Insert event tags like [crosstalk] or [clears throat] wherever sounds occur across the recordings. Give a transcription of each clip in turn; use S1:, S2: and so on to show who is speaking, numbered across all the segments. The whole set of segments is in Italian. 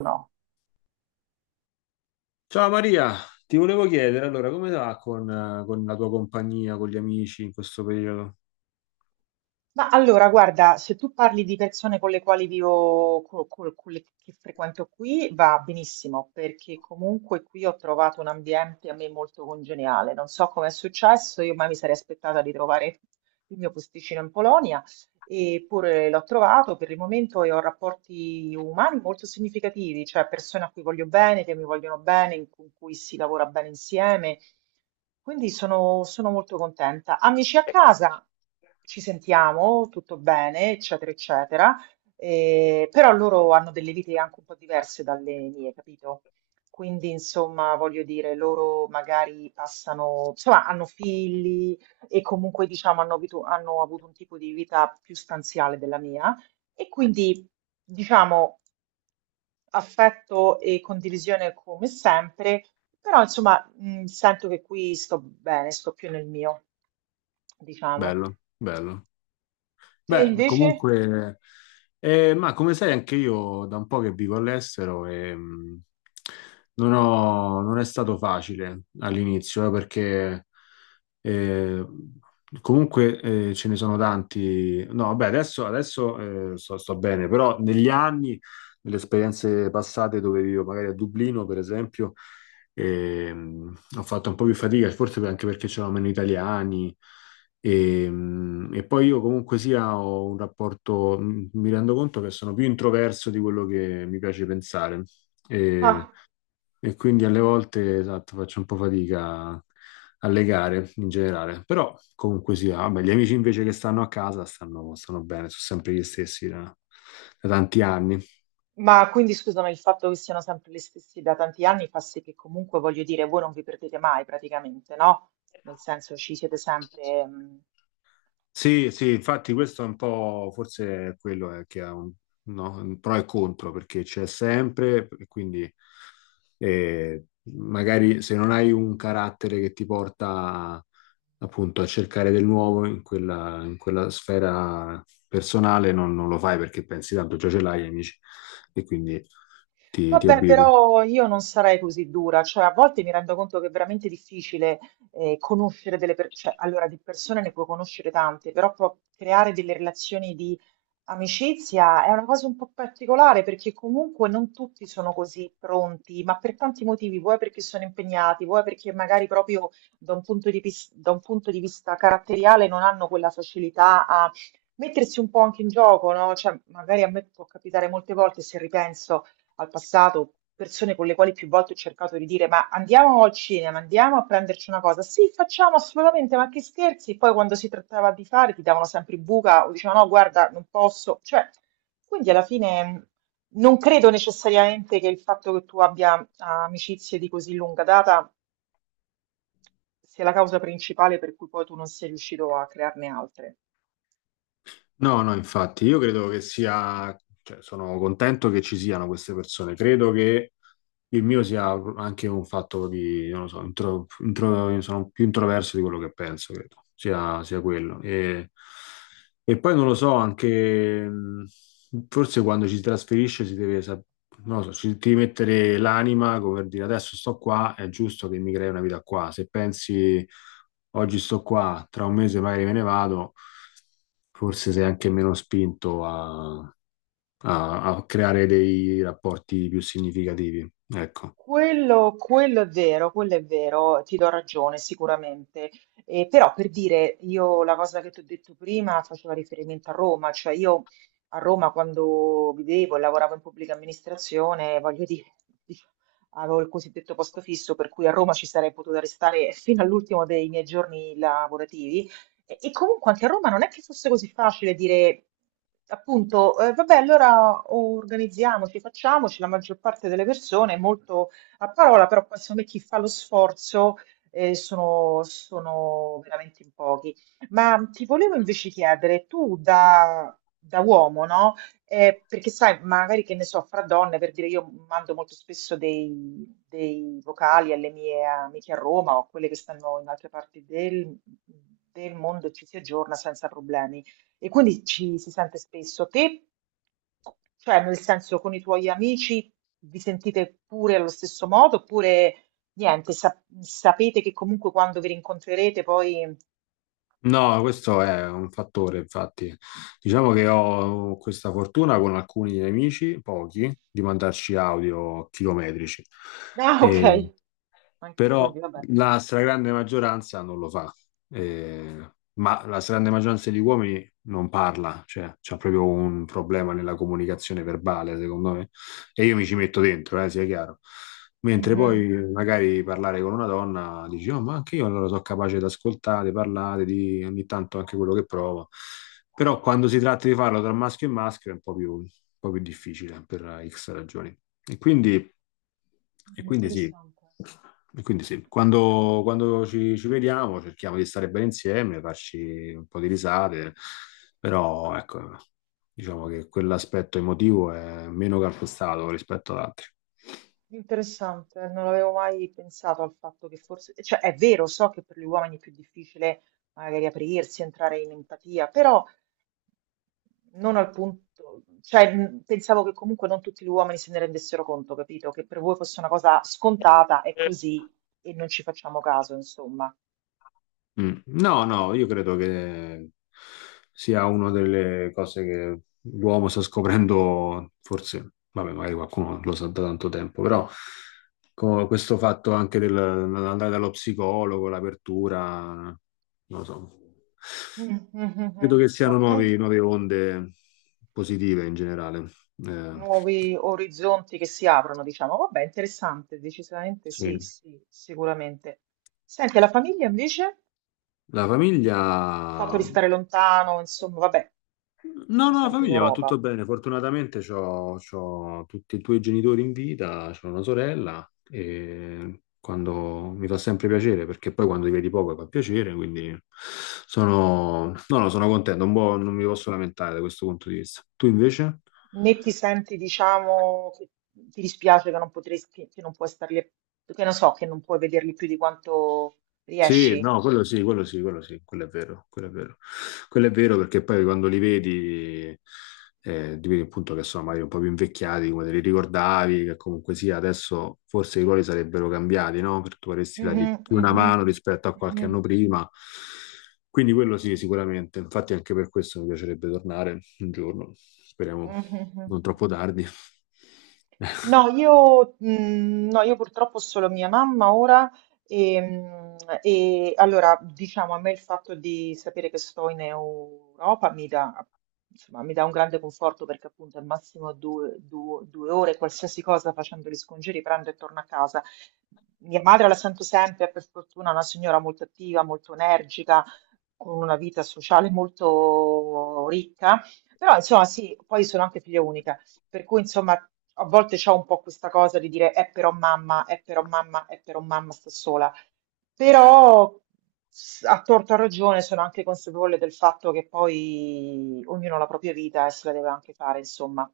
S1: No.
S2: Ciao Maria, ti volevo chiedere allora come va con la tua compagnia, con gli amici in questo periodo?
S1: Ma allora, guarda, se tu parli di persone con le quali vivo, con, le che frequento qui, va benissimo, perché comunque qui ho trovato un ambiente a me molto congeniale. Non so come è successo, io mai mi sarei aspettata di trovare il mio posticino in Polonia. Eppure l'ho trovato per il momento e ho rapporti umani molto significativi, cioè persone a cui voglio bene, che mi vogliono bene, con cui si lavora bene insieme. Quindi sono molto contenta. Amici a casa, ci sentiamo, tutto bene, eccetera, eccetera. Però loro hanno delle vite anche un po' diverse dalle mie, capito? Quindi, insomma, voglio dire, loro magari passano, insomma, hanno figli, e comunque diciamo hanno avuto un tipo di vita più stanziale della mia e quindi diciamo affetto e condivisione come sempre, però insomma sento che qui sto bene, sto più nel mio, diciamo.
S2: Bello, bello.
S1: Te
S2: Beh,
S1: invece?
S2: comunque, ma come sai, anche io da un po' che vivo all'estero e non è stato facile all'inizio, perché eh, comunque ce ne sono tanti. No, vabbè, adesso, adesso, sto, sto bene, però negli anni, nelle esperienze passate dove vivo, magari a Dublino, per esempio, ho fatto un po' più fatica, forse anche perché c'erano meno italiani. E poi io comunque sia ho un rapporto, mi rendo conto che sono più introverso di quello che mi piace pensare e,
S1: Ah,
S2: e quindi alle volte esatto, faccio un po' fatica a legare in generale, però comunque sia, vabbè, gli amici invece che stanno a casa stanno, stanno bene, sono sempre gli stessi da tanti anni.
S1: ma quindi scusami, il fatto che siano sempre gli stessi da tanti anni fa sì che comunque voglio dire, voi non vi perdete mai praticamente, no? Nel senso ci siete sempre.
S2: Sì, sì, infatti questo è un po', forse è quello che ha no, un pro e contro, perché c'è sempre, e quindi eh, magari se non hai un carattere che ti porta appunto a cercare del nuovo in quella sfera personale, non lo fai perché pensi tanto già ce l'hai, amici, e quindi ti
S1: Vabbè,
S2: abitui.
S1: però io non sarei così dura, cioè a volte mi rendo conto che è veramente difficile conoscere delle persone, allora di persone ne puoi conoscere tante, però creare delle relazioni di amicizia è una cosa un po' particolare perché comunque non tutti sono così pronti, ma per tanti motivi, vuoi perché sono impegnati, vuoi perché magari proprio da un punto di vista caratteriale non hanno quella facilità a mettersi un po' anche in gioco, no? Cioè magari a me può capitare molte volte se ripenso al passato, persone con le quali più volte ho cercato di dire ma andiamo al cinema, andiamo a prenderci una cosa. Sì, facciamo assolutamente, ma che scherzi. Poi quando si trattava di fare ti davano sempre buca o dicevano no, guarda, non posso. Cioè, quindi alla fine non credo necessariamente che il fatto che tu abbia amicizie di così lunga data sia la causa principale per cui poi tu non sei riuscito a crearne altre.
S2: No, no, infatti, io credo che sia, cioè, sono contento che ci siano queste persone, credo che il mio sia anche un fatto di, non lo so, sono più introverso di quello che penso, credo, sia quello. E poi non lo so, anche forse quando ci si trasferisce si deve, non lo so, ci devi mettere l'anima, come per dire adesso sto qua, è giusto che mi crei una vita qua. Se pensi oggi sto qua, tra un mese magari me ne vado, forse sei anche meno spinto a a creare dei rapporti più significativi. Ecco.
S1: Quello è vero, quello è vero, ti do ragione sicuramente. Però per dire, io la cosa che ti ho detto prima faceva riferimento a Roma, cioè io a Roma quando vivevo e lavoravo in pubblica amministrazione, voglio dire, dic- avevo il cosiddetto posto fisso, per cui a Roma ci sarei potuta restare fino all'ultimo dei miei giorni lavorativi. E comunque anche a Roma non è che fosse così facile dire, appunto, vabbè, allora organizziamoci, facciamoci, la maggior parte delle persone è molto a parola, però poi secondo me chi fa lo sforzo sono veramente in pochi. Ma ti volevo invece chiedere, tu da uomo, no? Perché sai, magari che ne so, fra donne, per dire, io mando molto spesso dei vocali alle mie amiche a Roma o a quelle che stanno in altre parti del mondo e ci si aggiorna senza problemi. E quindi ci si sente spesso. Te, cioè nel senso con i tuoi amici vi sentite pure allo stesso modo oppure niente, sapete che comunque quando vi rincontrerete poi [laughs]
S2: No, questo è un fattore, infatti. Diciamo che ho questa fortuna con alcuni amici, pochi, di mandarci audio chilometrici. Mm.
S1: Ah,
S2: E
S1: ok, anche
S2: però
S1: quindi vabbè.
S2: la stragrande maggioranza non lo fa. Ma la stragrande maggioranza degli uomini non parla, cioè c'è proprio un problema nella comunicazione verbale, secondo me, e io mi ci metto dentro, sia chiaro. Mentre
S1: Mhm.
S2: poi magari parlare con una donna dici, oh, ma anche io allora sono capace di ascoltare, parlare, di ogni tanto anche quello che provo. Però quando si tratta di farlo tra maschio e maschio è un po' più difficile per X ragioni. E quindi, e quindi sì,
S1: Interessante.
S2: e quindi sì. Quando ci vediamo cerchiamo di stare bene insieme, farci un po' di risate, però ecco, diciamo che quell'aspetto emotivo è meno calpestato rispetto ad altri.
S1: Interessante, non avevo mai pensato al fatto che forse, cioè è vero, so che per gli uomini è più difficile magari aprirsi, entrare in empatia, però non al punto, cioè pensavo che comunque non tutti gli uomini se ne rendessero conto, capito? Che per voi fosse una cosa scontata, è così e non ci facciamo caso, insomma.
S2: Mm. No, no, io credo che sia una delle cose che l'uomo sta scoprendo, forse, vabbè, magari qualcuno lo sa da tanto tempo, però questo fatto anche dell'andare dallo psicologo, l'apertura, non lo so,
S1: Mm, mm, mm,
S2: credo
S1: mm.
S2: che siano
S1: Ok,
S2: nuove onde positive in generale. Eh,
S1: nuovi orizzonti che si aprono, diciamo. Vabbè, interessante, decisamente
S2: sì.
S1: sì, sì, sicuramente. Senti, la famiglia invece?
S2: La
S1: Il fatto
S2: famiglia.
S1: di stare lontano, insomma, vabbè,
S2: No,
S1: siamo
S2: no, la
S1: sempre in
S2: famiglia va
S1: Europa.
S2: tutto bene. Fortunatamente c'ho tutti e due i genitori in vita, c'ho una sorella e quando mi fa sempre piacere, perché poi quando li vedi poco fa piacere, quindi no, no, sono contento, un po' non mi posso lamentare da questo punto di vista. Tu invece?
S1: Né ti senti, diciamo, che ti dispiace che non potresti, che non puoi starli, che non so, che non puoi vederli più di quanto
S2: Sì,
S1: riesci.
S2: no, quello sì, quello sì, quello sì, quello è vero, quello è vero. Quello è vero perché poi quando li vedi, ti vedi appunto che sono magari un po' più invecchiati, come te li ricordavi, che comunque sia, adesso forse i ruoli sarebbero cambiati, no? Perché vorresti
S1: Mhm,
S2: dargli più una
S1: mhm,
S2: mano rispetto a qualche
S1: mhm,
S2: anno prima. Quindi quello sì, sicuramente. Infatti anche per questo mi piacerebbe tornare un giorno, speriamo
S1: mhm, mhm,
S2: non
S1: mhm.
S2: troppo tardi.
S1: No, no, io purtroppo ho solo mia mamma ora e, mm, e allora diciamo a me il fatto di sapere che sto in Europa mi dà, insomma, mi dà un grande conforto perché appunto al massimo due ore qualsiasi cosa facendo gli scongiuri, prendo e torno a casa. Mia madre la sento sempre, per fortuna una signora molto attiva, molto energica, con una vita sociale molto ricca, però
S2: [laughs]
S1: insomma sì, poi sono anche figlia unica. Per cui, insomma, a volte c'ho un po' questa cosa di dire, è però mamma, è però mamma, è però mamma sta sola. Però, a torto a ragione, sono anche consapevole del fatto che poi ognuno ha la propria vita e se la deve anche fare, insomma.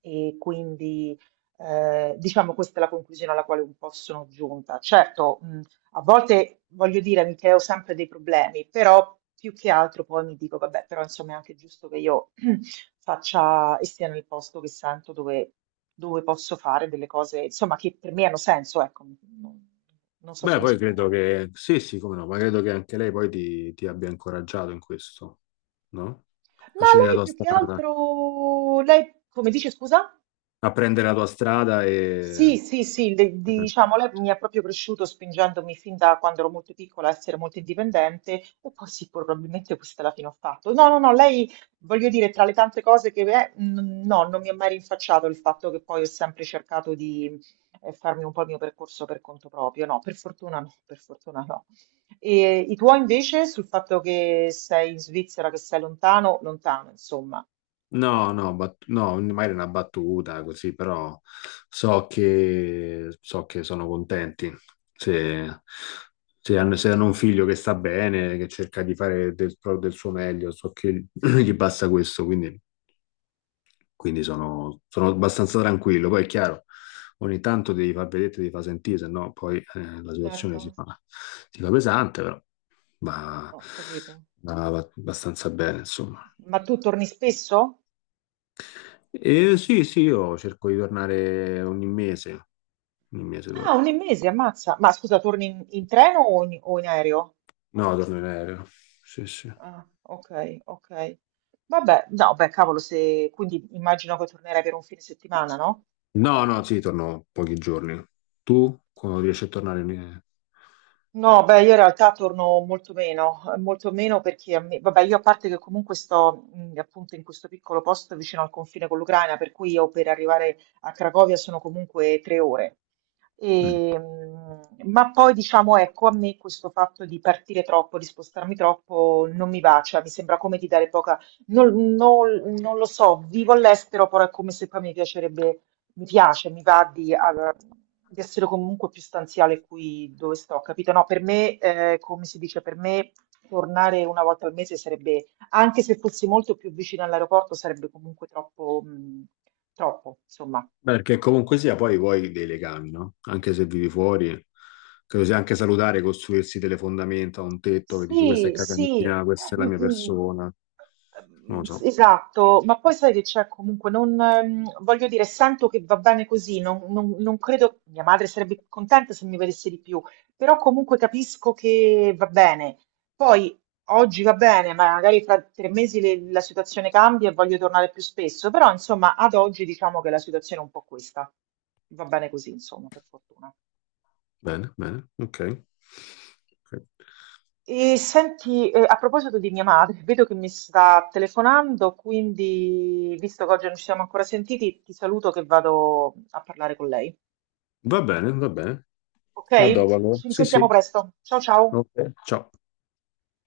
S1: E quindi, diciamo, questa è la conclusione alla quale un po' sono giunta. Certo, a volte voglio dire, mi creo sempre dei problemi, però più che altro poi mi dico, vabbè, però insomma è anche giusto che io faccia e stia nel posto che sento dove, dove posso fare delle cose, insomma, che per me hanno senso, ecco, non non so
S2: Beh,
S1: se mi
S2: poi credo
S1: spiego.
S2: che, sì, sì, come no, ma credo che anche lei poi ti abbia incoraggiato in questo, no? A
S1: Ma
S2: scegliere la
S1: lei
S2: tua
S1: più che
S2: strada,
S1: altro, lei come dice, scusa?
S2: a prendere la tua strada
S1: Sì,
S2: e...
S1: sì, sì, diciamo, lei mi ha proprio cresciuto spingendomi fin da quando ero molto piccola a essere molto indipendente e poi sì, probabilmente questa è la fine ho fatto. No, no, no, lei, voglio dire, tra le tante cose che è, no, non mi ha mai rinfacciato il fatto che poi ho sempre cercato di farmi un po' il mio percorso per conto proprio, no, per fortuna no, per fortuna no. E i tuoi invece sul fatto che sei in Svizzera, che sei lontano, lontano, insomma.
S2: No, no, no, magari una battuta così, però so che sono contenti. Se, se hanno un figlio che sta bene, che cerca di fare del suo meglio, so che [clears throat] gli basta questo, quindi sono, sono abbastanza tranquillo. Poi è chiaro, ogni tanto devi far vedere, devi far sentire, se no poi la
S1: Certo,
S2: situazione si fa pesante, però va,
S1: ho capito.
S2: va abbastanza bene, insomma.
S1: Ma tu torni spesso?
S2: E sì, sì, io cerco di tornare ogni mese
S1: Ah,
S2: torno.
S1: un mese, ammazza. Ma scusa, torni in treno o in aereo?
S2: No, torno in aereo, sì, sì.
S1: Ah, ok, ok. Vabbè, no, beh, cavolo, se... quindi immagino che tornerai per un fine settimana, no?
S2: No, no, sì, torno pochi giorni. Tu, quando riesci a tornare?
S1: No, beh, io in realtà torno molto meno perché a me, vabbè, io a parte che comunque sto appunto in questo piccolo posto vicino al confine con l'Ucraina, per cui io per arrivare a Cracovia sono comunque 3 ore.
S2: Mm.
S1: E, ma poi diciamo, ecco, a me questo fatto di partire troppo, di spostarmi troppo, non mi va, cioè mi sembra come di dare poca, non lo so, vivo all'estero, però è come se poi mi piace, mi va di, allora, di essere comunque più stanziale qui dove sto, capito? No, per me, come si dice, per me tornare una volta al mese sarebbe, anche se fossi molto più vicino all'aeroporto, sarebbe comunque troppo, troppo, insomma.
S2: Beh, perché comunque sia, poi vuoi dei legami, no? Anche se vivi fuori, credo sia anche salutare costruirsi delle fondamenta, un tetto che dici questa è
S1: Sì,
S2: casa
S1: sì,
S2: mia, questa è la
S1: mm,
S2: mia
S1: mm,
S2: persona. Non
S1: mm,
S2: lo so.
S1: esatto, ma poi sai che c'è comunque, non, voglio dire, sento che va bene così, non credo, mia madre sarebbe contenta se mi vedesse di più, però comunque capisco che va bene. Poi oggi va bene, ma magari fra 3 mesi la situazione cambia e voglio tornare più spesso, però insomma ad oggi diciamo che la situazione è un po' questa, va bene così, insomma, per fortuna.
S2: Bene, bene, ok. Ok.
S1: E senti, a proposito di mia madre, [laughs] vedo che mi sta telefonando, quindi visto che oggi non ci siamo ancora sentiti, ti saluto che vado a parlare con lei.
S2: Va bene, va bene.
S1: Ok?
S2: A dopo allora.
S1: Ci
S2: Sì, sì.
S1: risentiamo presto. Ciao ciao.
S2: Ok, ciao.